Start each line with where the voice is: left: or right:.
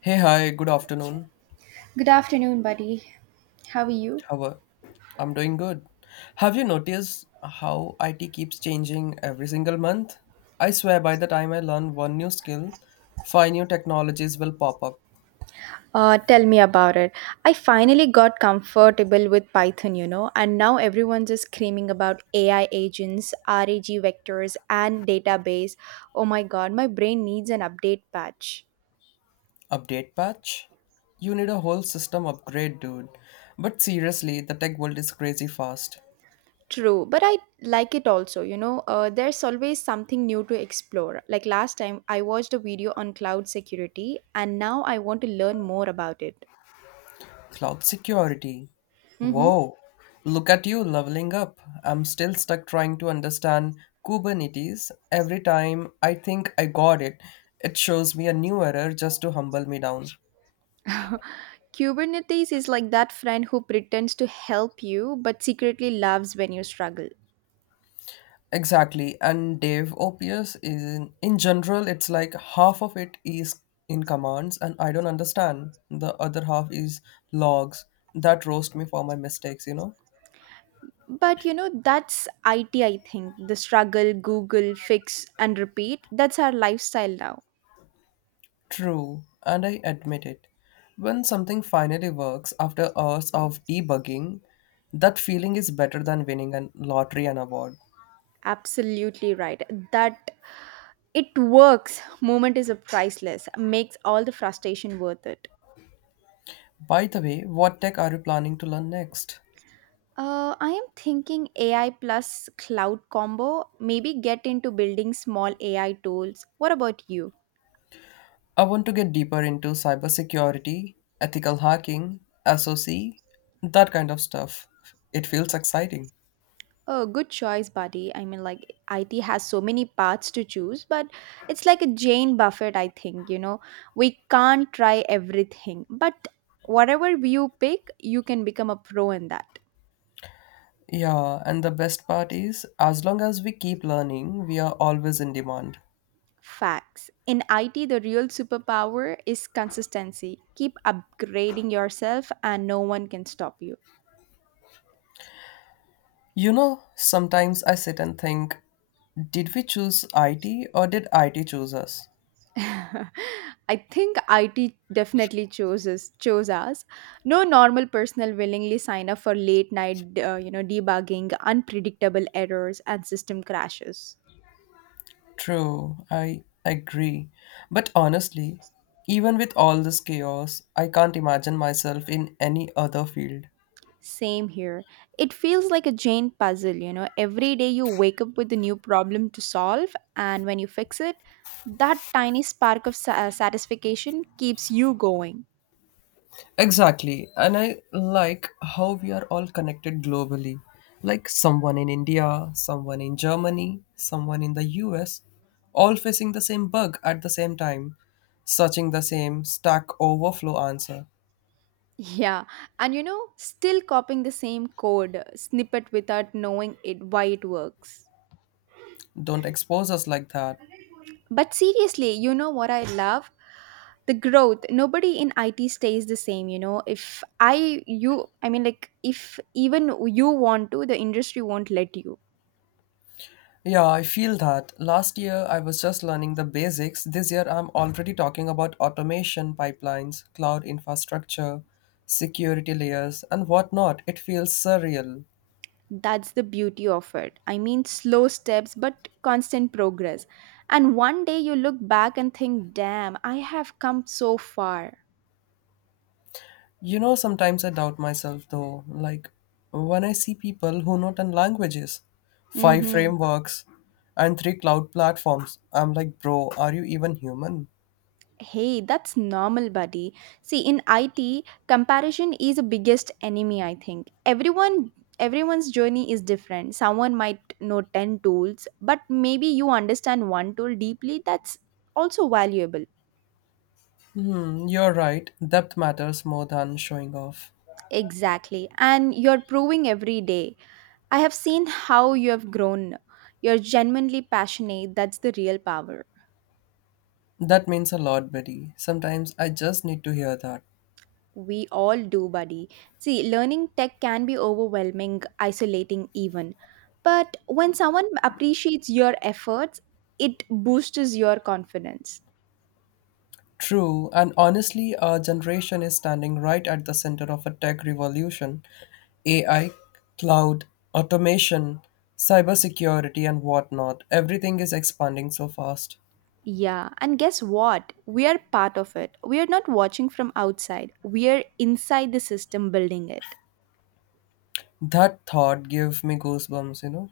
left: Hey, hi, good afternoon.
right: Good afternoon, buddy. How are you?
left: How are I'm doing good. Have you noticed how IT keeps changing every single month? I swear by the time I learn one new skill, five new technologies will pop up.
right: Tell me about it. I finally got comfortable with Python, you know, and now everyone's just screaming about AI agents, RAG vectors, and database. Oh my god, my brain needs an update patch.
left: Update patch? You need a whole system upgrade, dude. But seriously, the tech world is crazy fast.
right: True, but I like it also, you know, there's always something new to explore. Like last time, I watched a video on cloud security, and now I want to learn more about it.
left: Cloud security.
right: Mm-hmm.
left: Whoa, look at you leveling up. I'm still stuck trying to understand Kubernetes. Every time I think I got it, it shows me a new error just to humble me down.
right: Kubernetes is like that friend who pretends to help you but secretly loves when you struggle.
left: Exactly, and DevOps is in general, it's like half of it is in commands, and I don't understand. The other half is logs that roast me for my mistakes, you know?
right: But you know, that's IT, I think. The struggle, Google, fix, and repeat. That's our lifestyle now.
left: True, and I admit it. When something finally works after hours of debugging, that feeling is better than winning a lottery and award.
right: Absolutely right. That it works. Moment is a priceless, makes all the frustration worth it.
left: By the way, what tech are you planning to learn next?
right: I am thinking AI plus cloud combo. Maybe get into building small AI tools. What about you?
left: I want to get deeper into cybersecurity, ethical hacking, SOC, that kind of stuff. It feels exciting.
right: Oh, good choice, buddy. I mean, like, IT has so many paths to choose, but it's like a Jane Buffett, I think, you know. We can't try everything, but whatever you pick, you can become a pro in that.
left: Yeah, and the best part is, as long as we keep learning, we are always in demand.
right: Facts. In IT, the real superpower is consistency. Keep upgrading yourself, and no one can stop you.
left: You know, sometimes I sit and think, did we choose IT or did IT choose us?
right: I think IT definitely chooses chose us. No normal person willingly sign up for late night, you know, debugging, unpredictable errors, and system crashes.
left: True, I agree. But honestly, even with all this chaos, I can't imagine myself in any other field.
right: Same here. It feels like a giant puzzle. You know, every day you wake up with a new problem to solve, and when you fix it, that tiny spark of satisfaction keeps you going.
left: Exactly, and I like how we are all connected globally. Like someone in India, someone in Germany, someone in the US, all facing the same bug at the same time, searching the same Stack Overflow answer.
right: Yeah, and you know, still copying the same code snippet without knowing it why it works.
left: Don't expose us like that.
right: But seriously, you know what I love? The growth. Nobody in IT stays the same, you know. If I you I mean like if even you want to, the industry won't let you.
left: Yeah, I feel that. Last year I was just learning the basics. This year I'm already talking about automation pipelines, cloud infrastructure, security layers, and whatnot. It feels surreal.
right: That's the beauty of it. I mean slow steps but constant progress. And one day you look back and think, "Damn, I have come so far."
left: You know, sometimes I doubt myself though, like when I see people who know 10 languages, 5
right: Mhm.
left: frameworks, and 3 cloud platforms, I'm like, bro, are you even human?
right: Hey, that's normal, buddy. See, in IT, comparison is the biggest enemy, I think. Everyone's journey is different. Someone might know 10 tools, but maybe you understand one tool deeply. That's also valuable.
left: Hmm, you're right. Depth matters more than showing off.
right: Exactly. And you're proving every day. I have seen how you have grown. You're genuinely passionate. That's the real power.
left: That means a lot, Betty. Sometimes I just need to hear that.
right: We all do, buddy. See, learning tech can be overwhelming, isolating even. But when someone appreciates your efforts, it boosts your confidence.
left: True, and honestly, our generation is standing right at the center of a tech revolution: AI, cloud, automation, cybersecurity, and whatnot. Everything is expanding so fast.
right: Yeah, and guess what? We are part of it. We are not watching from outside, we are inside the system building it.
left: That thought gave me goosebumps, you know?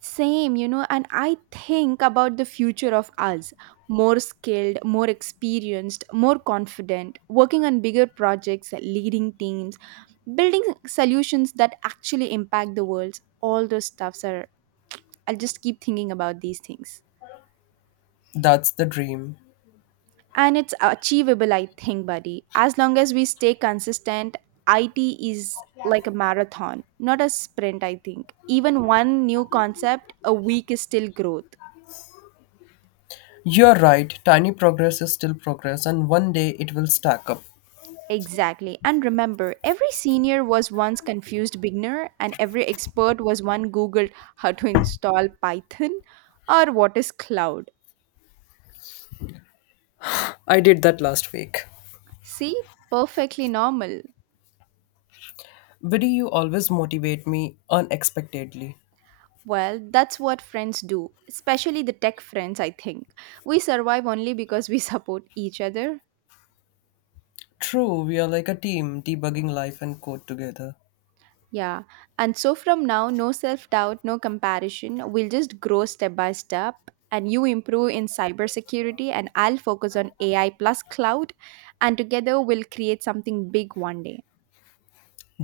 right: Same, you know, and I think about the future of us, more skilled, more experienced, more confident, working on bigger projects, leading teams, building solutions that actually impact the world. All those stuffs are, I'll just keep thinking about these things.
left: That's the dream.
right: And it's achievable, I think, buddy. As long as we stay consistent, IT is like a marathon, not a sprint, I think. Even one new concept a week is still growth.
left: You're right, tiny progress is still progress, and one day it will stack up.
right: Exactly. And remember, every senior was once confused beginner, and every expert was one Googled how to install Python or what is cloud.
left: I did that last week.
right: See, perfectly normal.
left: Biddy, you always motivate me unexpectedly.
right: Well, that's what friends do, especially the tech friends, I think. We survive only because we support each other.
left: True, we are like a team debugging life and code together.
right: Yeah. And so from now, no self doubt, no comparison. We'll just grow step by step. And you improve in cybersecurity, and I'll focus on AI plus cloud. And together, we'll create something big one day.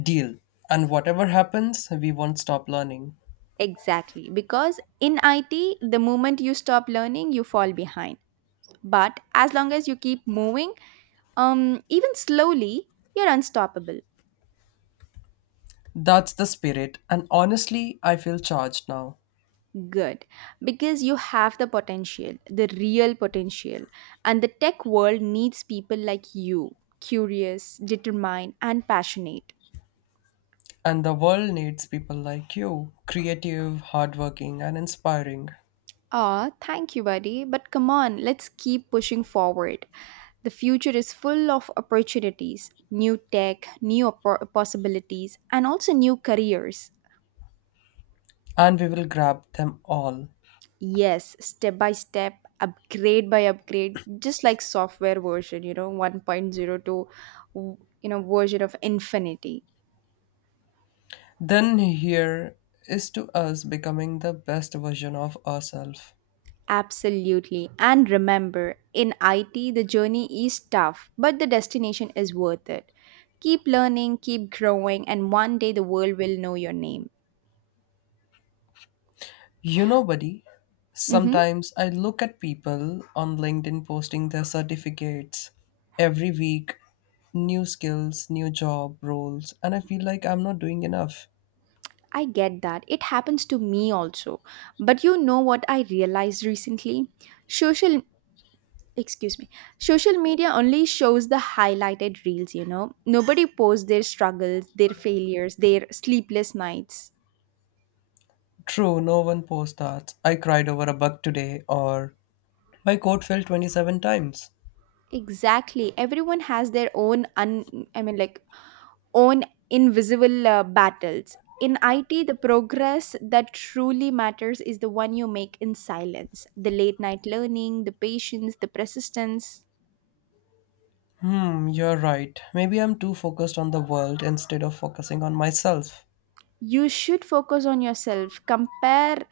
left: Deal. And whatever happens, we won't stop learning.
right: Exactly. Because in IT, the moment you stop learning, you fall behind. But as long as you keep moving, even slowly, you're unstoppable.
left: That's the spirit, and honestly, I feel charged now.
right: Good, because you have the potential, the real potential, and the tech world needs people like you, curious, determined, and passionate.
left: And the world needs people like you: creative, hardworking, and inspiring.
right: Ah, thank you, buddy, but come on, let's keep pushing forward. The future is full of opportunities, new tech, new possibilities, and also new careers.
left: And we will grab them all.
right: Yes, step by step, upgrade by upgrade, just like software version, you know, one point zero to, you know, version of infinity.
left: Then, here is to us becoming the best version of ourselves.
right: Absolutely. And remember, in IT, the journey is tough, but the destination is worth it. Keep learning, keep growing, and one day the world will know your name.
left: You know, buddy,
right: Mm-hmm.
left: sometimes I look at people on LinkedIn posting their certificates every week, new skills, new job roles, and I feel like I'm not doing enough.
right: I get that. It happens to me also. But you know what I realized recently? Social excuse me social media only shows the highlighted reels, you know, nobody posts their struggles, their failures, their sleepless nights.
left: True, no one posts that. I cried over a bug today, or my code fell 27 times.
right: Exactly, everyone has their own, un I mean like own invisible battles. In IT, the progress that truly matters is the one you make in silence, the late night learning, the patience, the persistence.
left: Hmm, you're right. Maybe I'm too focused on the world instead of focusing on myself.
right: You should focus on yourself. Compare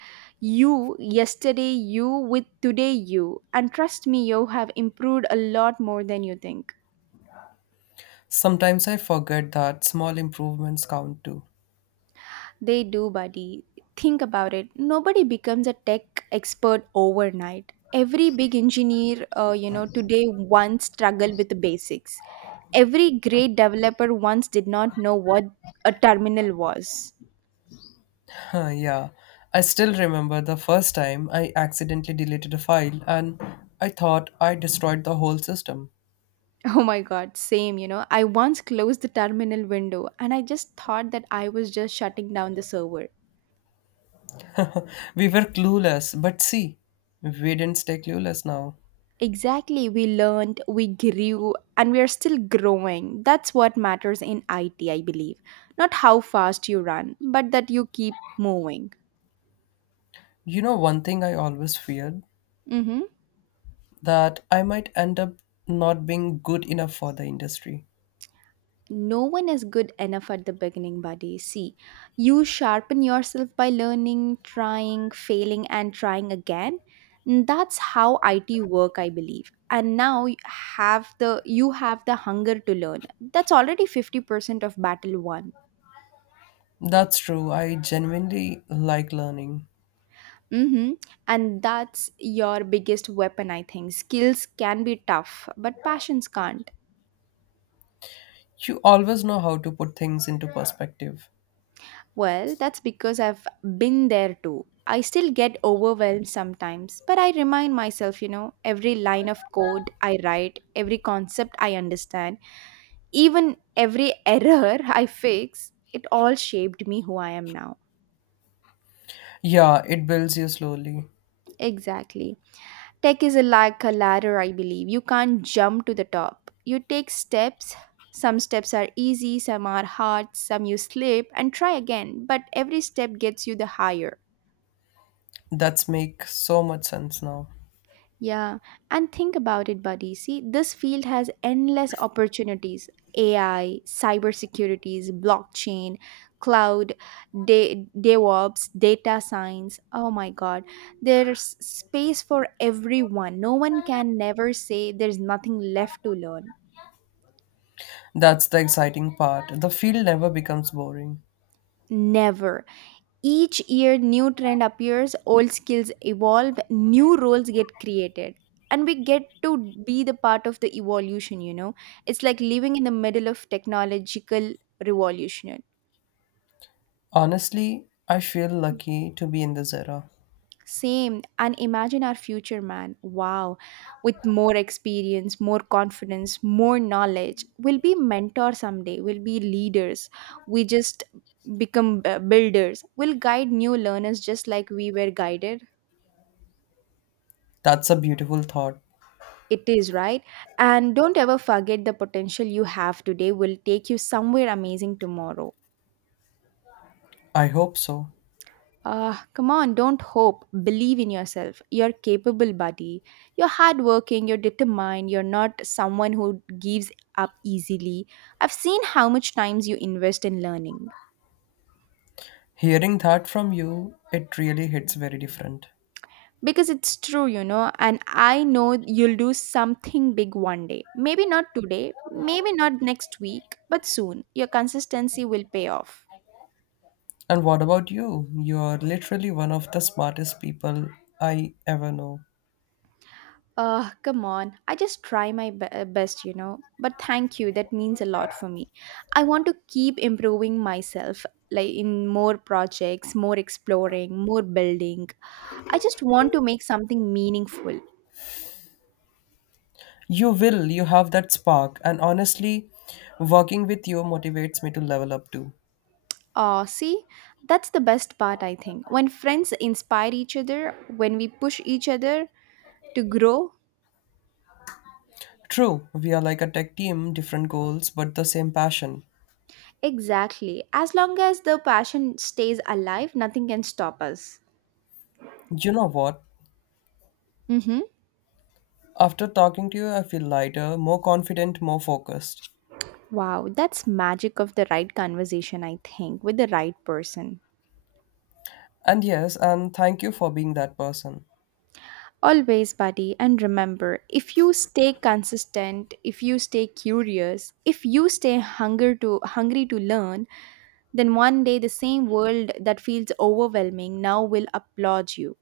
right: you, yesterday you, with today you. And trust me, you have improved a lot more than you think.
left: Sometimes I forget that small improvements count too.
right: They do, buddy. Think about it. Nobody becomes a tech expert overnight. Every big engineer, you know, today once struggled with the basics. Every great developer once did not know what a terminal was.
left: Huh, yeah, I still remember the first time I accidentally deleted a file and I thought I destroyed the whole system.
right: Oh my god, same, you know. I once closed the terminal window and I just thought that I was just shutting down the server.
left: We were clueless, but see, we didn't stay clueless now.
right: Exactly, we learned, we grew, and we are still growing. That's what matters in IT, I believe. Not how fast you run, but that you keep moving.
left: You know, one thing I always feared
right: Mm-hmm.
left: that I might end up not being good enough for the industry.
right: No one is good enough at the beginning, buddy. See, you sharpen yourself by learning, trying, failing, and trying again. And that's how IT work, I believe. And now you have the hunger to learn. That's already 50% of battle won.
left: That's true, I genuinely like learning.
right: Mm-hmm. And that's your biggest weapon, I think. Skills can be tough, but passions can't.
left: You always know how to put things into perspective.
right: Well, that's because I've been there too. I still get overwhelmed sometimes, but I remind myself, you know, every line of code I write, every concept I understand, even every error I fix, it all shaped me who I am now.
left: Yeah, it builds you slowly.
right: Exactly. Tech is a, like a ladder, I believe. You can't jump to the top. You take steps. Some steps are easy, some are hard, some you slip and try again. But every step gets you the higher.
left: That's make so much sense now.
right: Yeah, and think about it, buddy. See, this field has endless opportunities, AI, cybersecurities, blockchain, cloud, DevOps, data science. Oh my God. There's space for everyone. No one can never say there's nothing left to learn.
left: That's the exciting part. The field never becomes boring.
right: Never. Each year, new trend appears, old skills evolve, new roles get created, and we get to be the part of the evolution. You know, it's like living in the middle of technological revolution.
left: Honestly, I feel lucky to be in this era.
right: Same, and imagine our future, man. Wow, with more experience, more confidence, more knowledge, we'll be mentors someday. We'll be leaders. We just become builders. We'll guide new learners just like we were guided.
left: That's a beautiful thought.
right: It is right. And don't ever forget, the potential you have today will take you somewhere amazing tomorrow.
left: I hope so.
right: Come on, don't hope. Believe in yourself. You're capable, buddy. You're hardworking, you're determined, you're not someone who gives up easily. I've seen how much times you invest in learning.
left: Hearing that from you, it really hits very different.
right: Because it's true, you know, and I know you'll do something big one day. Maybe not today, maybe not next week, but soon. Your consistency will pay off.
left: And what about you? You're literally one of the smartest people I ever know.
right: Come on. I just try my best, you know. But thank you. That means a lot for me. I want to keep improving myself, like in more projects, more exploring, more building. I just want to make something meaningful.
left: You will, you have that spark, and honestly, working with you motivates me to level up too.
right: See, that's the best part, I think. When friends inspire each other, when we push each other to grow.
left: True, we are like a tech team, different goals, but the same passion.
right: Exactly. As long as the passion stays alive, nothing can stop us.
left: You know what?
right: Mm-hmm.
left: After talking to you, I feel lighter, more confident, more focused.
right: Wow, that's magic of the right conversation, I think, with the right person.
left: And yes, and thank you for being that person.
right: Always, buddy, and remember, if you stay consistent, if you stay curious, if you stay hunger to hungry to learn, then one day the same world that feels overwhelming now will applaud you.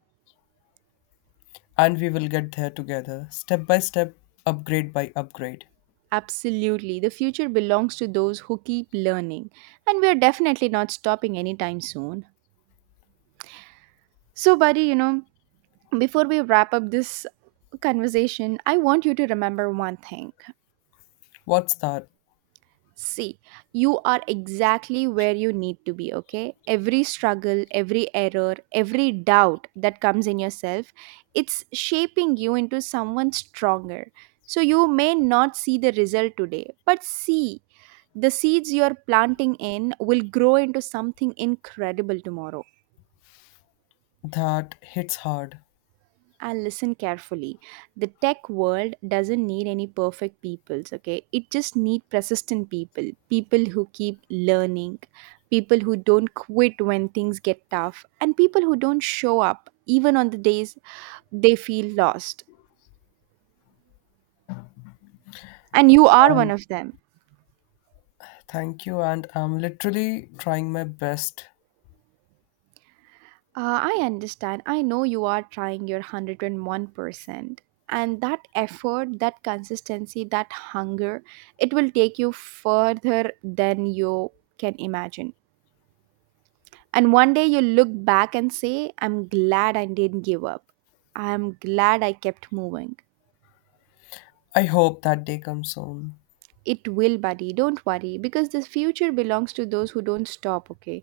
left: And we will get there together, step by step, upgrade by upgrade.
right: Absolutely. The future belongs to those who keep learning. And we are definitely not stopping anytime soon. So, buddy, you know, before we wrap up this conversation, I want you to remember one thing.
left: What's that?
right: See, you are exactly where you need to be, okay? Every struggle, every error, every doubt that comes in yourself, it's shaping you into someone stronger. So you may not see the result today, but see, the seeds you're planting in will grow into something incredible tomorrow.
left: That hits hard.
right: And listen carefully, the tech world doesn't need any perfect peoples, okay, it just need persistent people who keep learning, people who don't quit when things get tough, and people who don't show up even on the days they feel lost. And you are one
left: And
right: of them.
left: thank you, and I'm literally trying my best.
right: I understand, I know you are trying your 101%, and that effort, that consistency, that hunger, it will take you further than you can imagine. And one day you look back and say, I'm glad I didn't give up. I'm glad I kept moving.
left: I hope that day comes soon.
right: It will, buddy. Don't worry, because this future belongs to those who don't stop, okay?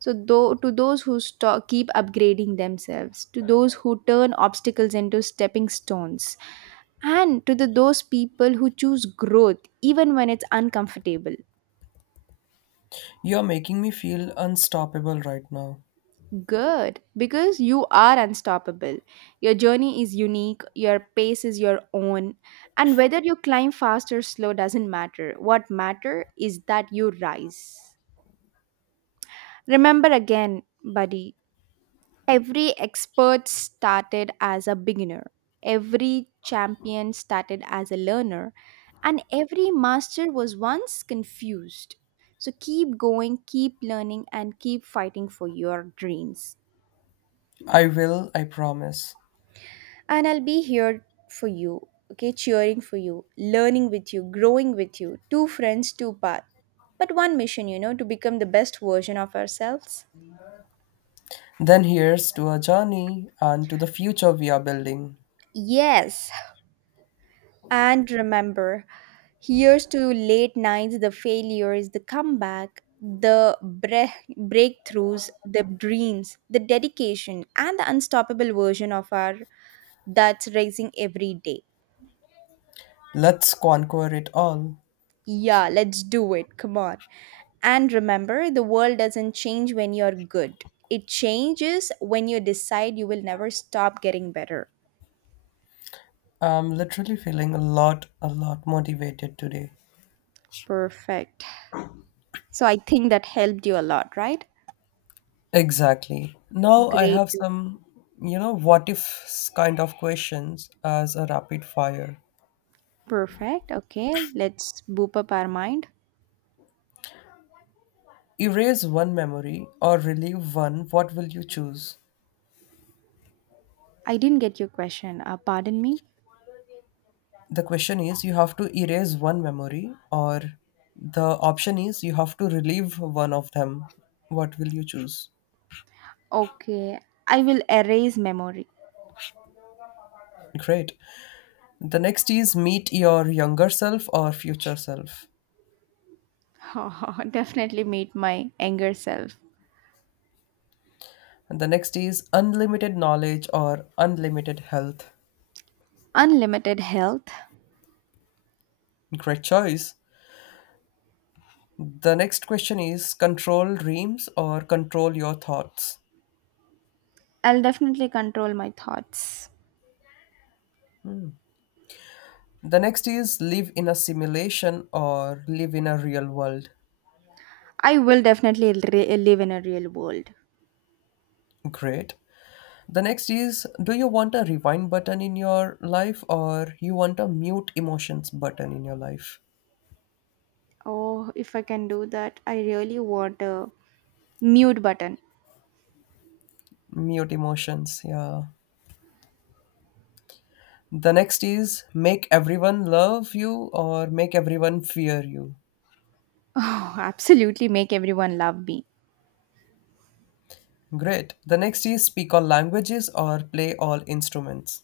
right: So, though, to those who stop, keep upgrading themselves, to those who turn obstacles into stepping stones, and to those people who choose growth even when it's uncomfortable.
left: You're making me feel unstoppable right now.
right: Good, because you are unstoppable. Your journey is unique, your pace is your own, and whether you climb fast or slow doesn't matter. What matter is that you rise. Remember again, buddy, every expert started as a beginner, every champion started as a learner, and every master was once confused. So keep going, keep learning, and keep fighting for your dreams.
left: I will, I promise.
right: And I'll be here for you, okay, cheering for you, learning with you, growing with you. Two friends, two paths, but one mission, to become the best version of ourselves.
left: Then here's to our journey and to the future we are building.
right: Yes. And remember, here's to late nights, the failures, the comeback, the breakthroughs, the dreams, the dedication, and the unstoppable version of our that's rising every day.
left: Let's conquer it all.
right: Yeah, let's do it. Come on. And remember, the world doesn't change when you're good. It changes when you decide you will never stop getting better.
left: I'm literally feeling a lot motivated today.
right: Perfect. So I think that helped you a lot, right?
left: Exactly. Now I
right: Great.
left: have some, you know, what if kind of questions as a rapid fire.
right: Perfect. Okay, let's boop up our mind.
left: Erase one memory or relieve one, what will you choose?
right: I didn't get your question. Pardon me.
left: The question is you have to erase one memory, or the option is you have to relieve one of them. What will you choose?
right: Okay, I will erase memory.
left: Great. The next is meet your younger self or future self.
right: Definitely meet my anger self.
left: And the next is unlimited knowledge or unlimited health.
right: Unlimited health.
left: Great choice. The next question is control dreams or control your thoughts.
right: I'll definitely control my thoughts.
left: The next is live in a simulation or live in a real world.
right: I will definitely live in a real world.
left: Great. The next is, do you want a rewind button in your life or you want a mute emotions button in your life?
right: Oh, if I can do that, I really want a mute button.
left: Mute emotions, yeah. The next is make everyone love you or make everyone fear you.
right: Oh, absolutely make everyone love me.
left: Great. The next is speak all languages or play all instruments.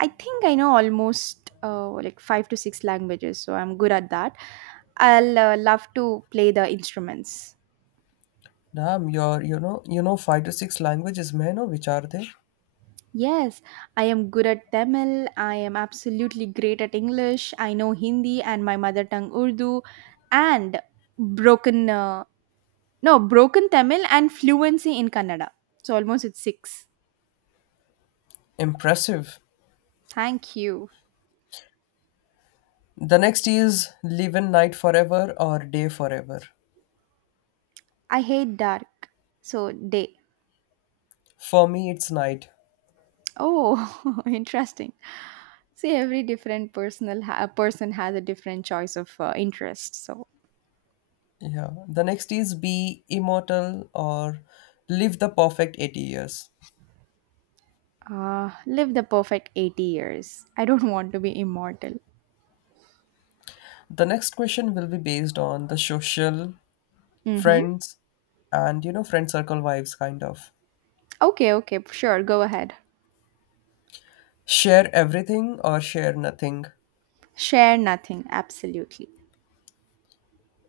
right: I think I know almost like five to six languages, so I'm good at that. I'll love to play the instruments.
left: Damn, you're, you know five to six languages, man. Oh, which are they?
right: Yes, I am good at Tamil. I am absolutely great at English. I know Hindi and my mother tongue Urdu, and broken no, broken Tamil and fluency in Kannada. So almost it's six.
left: Impressive.
right: Thank you.
left: The next is live in night forever or day forever.
right: I hate dark, so day.
left: For me, it's night.
right: Oh, interesting. See, every different person has a different choice of interest. So
left: Yeah. The next is be immortal or live the perfect 80 years.
right: live the perfect 80 years. I don't want to be immortal.
left: The next question will be based on the social,
right: Mm-hmm.
left: friends, and you know, friend circle vibes kind of.
right: Okay, okay, sure. Go ahead.
left: Share everything or share nothing.
right: Share nothing. Absolutely.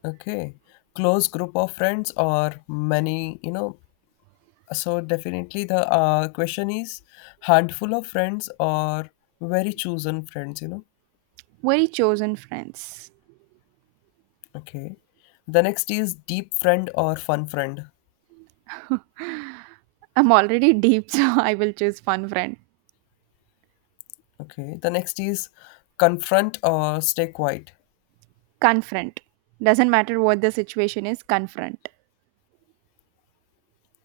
left: Okay. Close group of friends or many, you know. So definitely the question is handful of friends or very chosen friends, you know.
right: Very chosen friends.
left: Okay. The next is deep friend or fun friend.
right: I'm already deep, so I will choose one friend.
left: Okay. The next is confront or stay quiet.
right: Confront. Doesn't matter what the situation is, confront.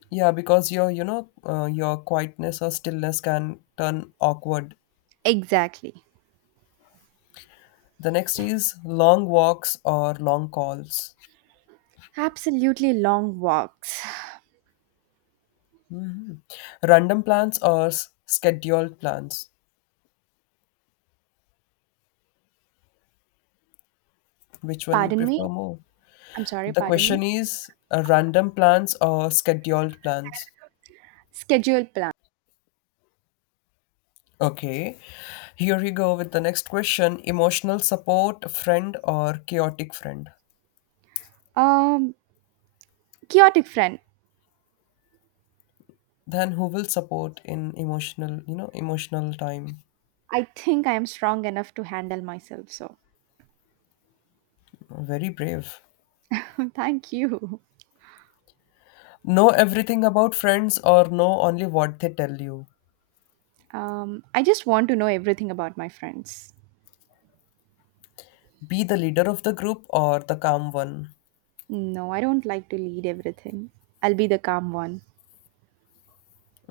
left: Yeah, because your, you know, your quietness or stillness can turn awkward.
right: Exactly.
left: The next is long walks or long calls.
right: Absolutely long walks.
left: Random plans or scheduled plans. Which one you
right: Pardon me.
left: prefer more?
right: I'm sorry,
left: The
right: pardon me.
left: question is random plans or scheduled plans?
right: Schedule plan.
left: Okay, here we go with the next question: emotional support friend or chaotic friend?
right: Um, Chaotic friend.
left: Then who will support in emotional, you know, emotional time?
right: I think I am strong enough to handle myself, so
left: Very brave.
right: thank you.
left: Know everything about friends or know only what they tell you.
right: I just want to know everything about my friends.
left: Be the leader of the group or the calm one.
right: No, I don't like to lead everything. I'll be the calm one.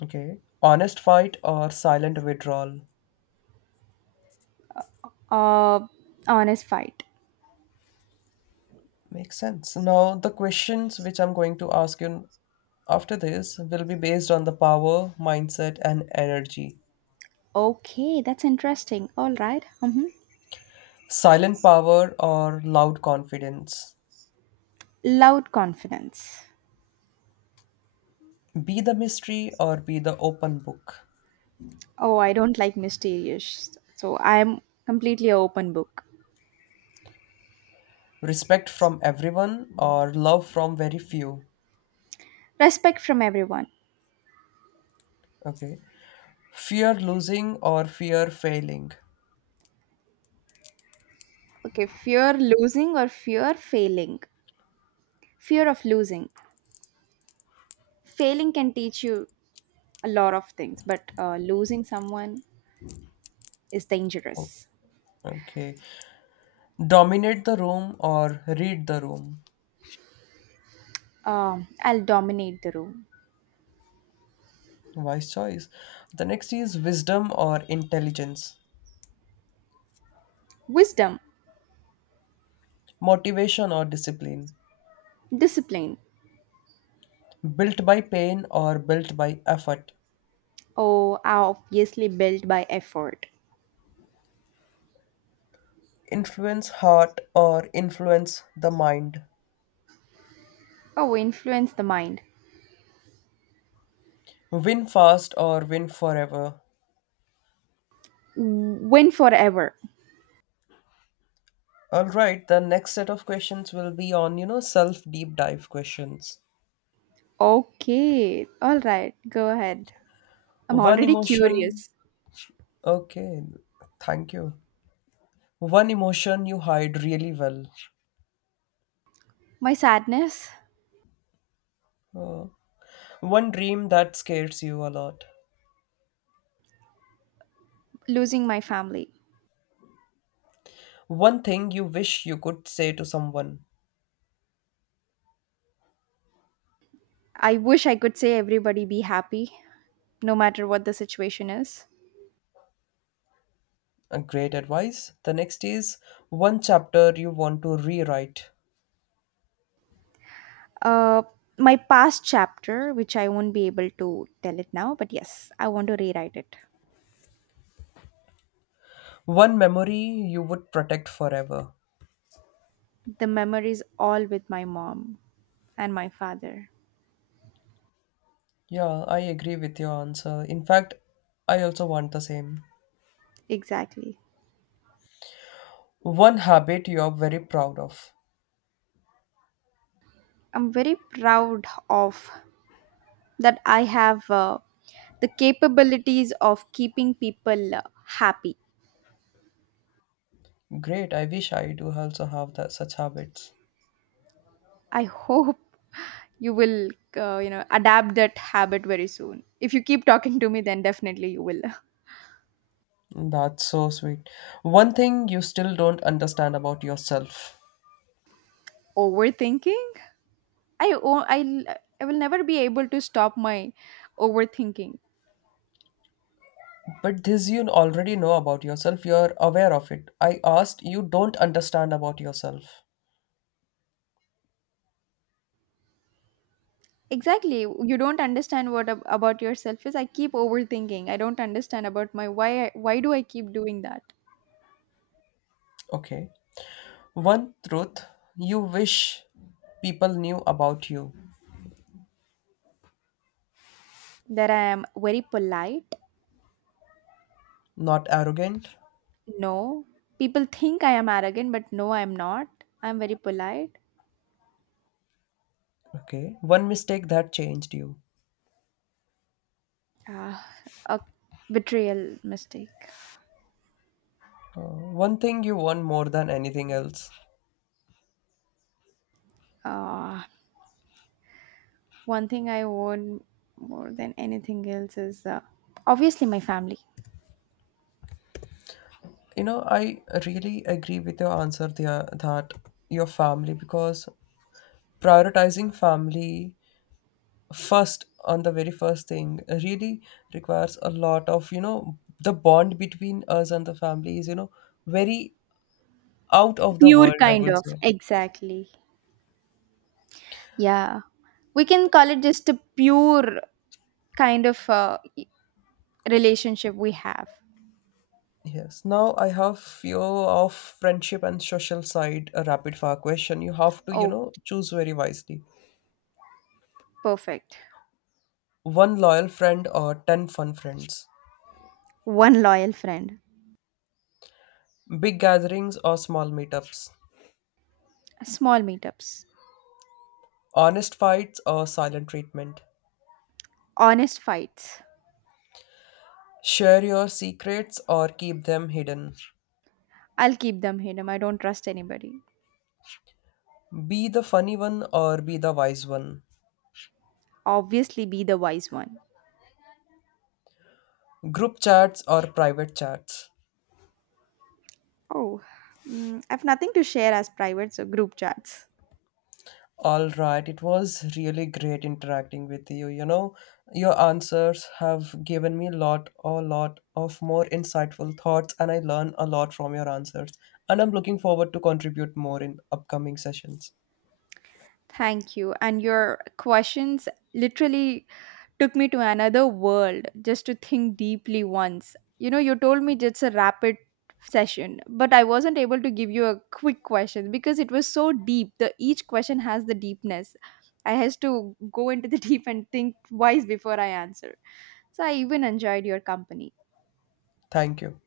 left: Okay. Honest fight or silent withdrawal.
right: Uh, Honest fight.
left: Makes sense. Now, the questions which I'm going to ask you after this will be based on the power, mindset, and energy.
right: Okay, that's interesting. All right. Mm-hmm.
left: Silent power or loud confidence.
right: Loud confidence.
left: Be the mystery or be the open book.
right: Oh, I don't like mysterious, so I'm completely a open book.
left: Respect from everyone or love from very few.
right: Respect from everyone.
left: Okay. Fear losing or fear failing.
right: Okay, fear losing or fear failing. Fear of losing. Failing can teach you a lot of things, but losing someone is
left: Oh,
right: dangerous.
left: okay. Dominate the room or read the room.
right: I'll dominate the room.
left: Wise choice. The next is wisdom or intelligence.
right: Wisdom,
left: Motivation or discipline,
right: discipline.
left: built by pain or built by effort,
right: Oh, are obviously built by effort.
left: influence heart or influence the mind,
right: Oh, influence the mind.
left: win fast or win forever.
right: Win forever.
left: All right, the next set of questions will be on, you know, self deep dive questions.
right: Okay, all right, go ahead. I'm
left: One
right: already
left: emotion,
right: curious.
left: okay, thank you. One emotion you hide really well.
right: My sadness,
left: Uh, one dream that scares you a lot.
right: losing my family.
left: One thing you wish you could say to someone.
right: I wish I could say everybody be happy, no matter what the situation is.
left: A great advice. The next is one chapter you want to rewrite,
right: Uh, my past chapter, which I won't be able to tell it now, but yes, I want to rewrite it.
left: one memory you would protect forever.
right: The memories all with my mom and my father.
left: Yeah, I agree with your answer. In fact, I also want the same.
right: Exactly.
left: One habit you are very proud of.
right: I'm very proud of that I have the capabilities of keeping people happy.
left: Great. I wish I do also have that such habits.
right: I hope you will adapt that habit very soon. If you keep talking to me, then definitely you will.
left: That's so sweet. One thing you still don't understand about yourself.
right: Overthinking? I will never be able to stop my overthinking.
left: But this you already know about yourself. You're aware of it. I asked you don't understand about yourself.
right: Exactly. You don't understand what about yourself is. I keep overthinking. I don't understand about my why. I- Why do I keep doing that?
left: Okay. One truth you wish people knew about you.
right: That I am very polite.
left: Not arrogant.
right: No, people think I am arrogant, but no, I am not. I am very polite.
left: Okay. One mistake that changed you.
right: Uh, a betrayal mistake.
left: Uh, one thing you want more than anything else.
right: Uh, One thing I own more than anything else is obviously my family.
left: You know, I really agree with your answer there that your family, because prioritizing family first on the very first thing really requires a lot of, you know, the bond between us and the family is, you know, very out of the
right: Pure
left: world, I
right: kind
left: will
right: of,
left: say.
right: exactly. Yeah. We can call it just a pure kind of relationship we have.
left: Yes. Now I have few of friendship and social side a rapid fire question. You have to, you
right: Oh,
left: know, choose very wisely.
right: perfect.
left: One loyal friend or 10 fun friends.
right: One loyal friend.
left: Big gatherings or small meetups.
right: Small meetups.
left: Honest fights or silent treatment.
right: Honest fights.
left: Share your secrets or keep them hidden.
right: I'll keep them hidden. I don't trust anybody.
left: Be the funny one or be the wise one.
right: Obviously, be the wise one.
left: Group chats or private chats.
right: Oh, mm, I've nothing to share as private, so group chats.
left: All right, it was really great interacting with you. You know, your answers have given me a lot of more insightful thoughts, and I learn a lot from your answers. And I'm looking forward to contribute more in upcoming sessions.
right: Thank you. And your questions literally took me to another world just to think deeply once. You know, you told me it's a rapid session, but I wasn't able to give you a quick question because it was so deep. The each question has the deepness. I has to go into the deep and think twice before I answer. So I even enjoyed your company.
left: Thank you.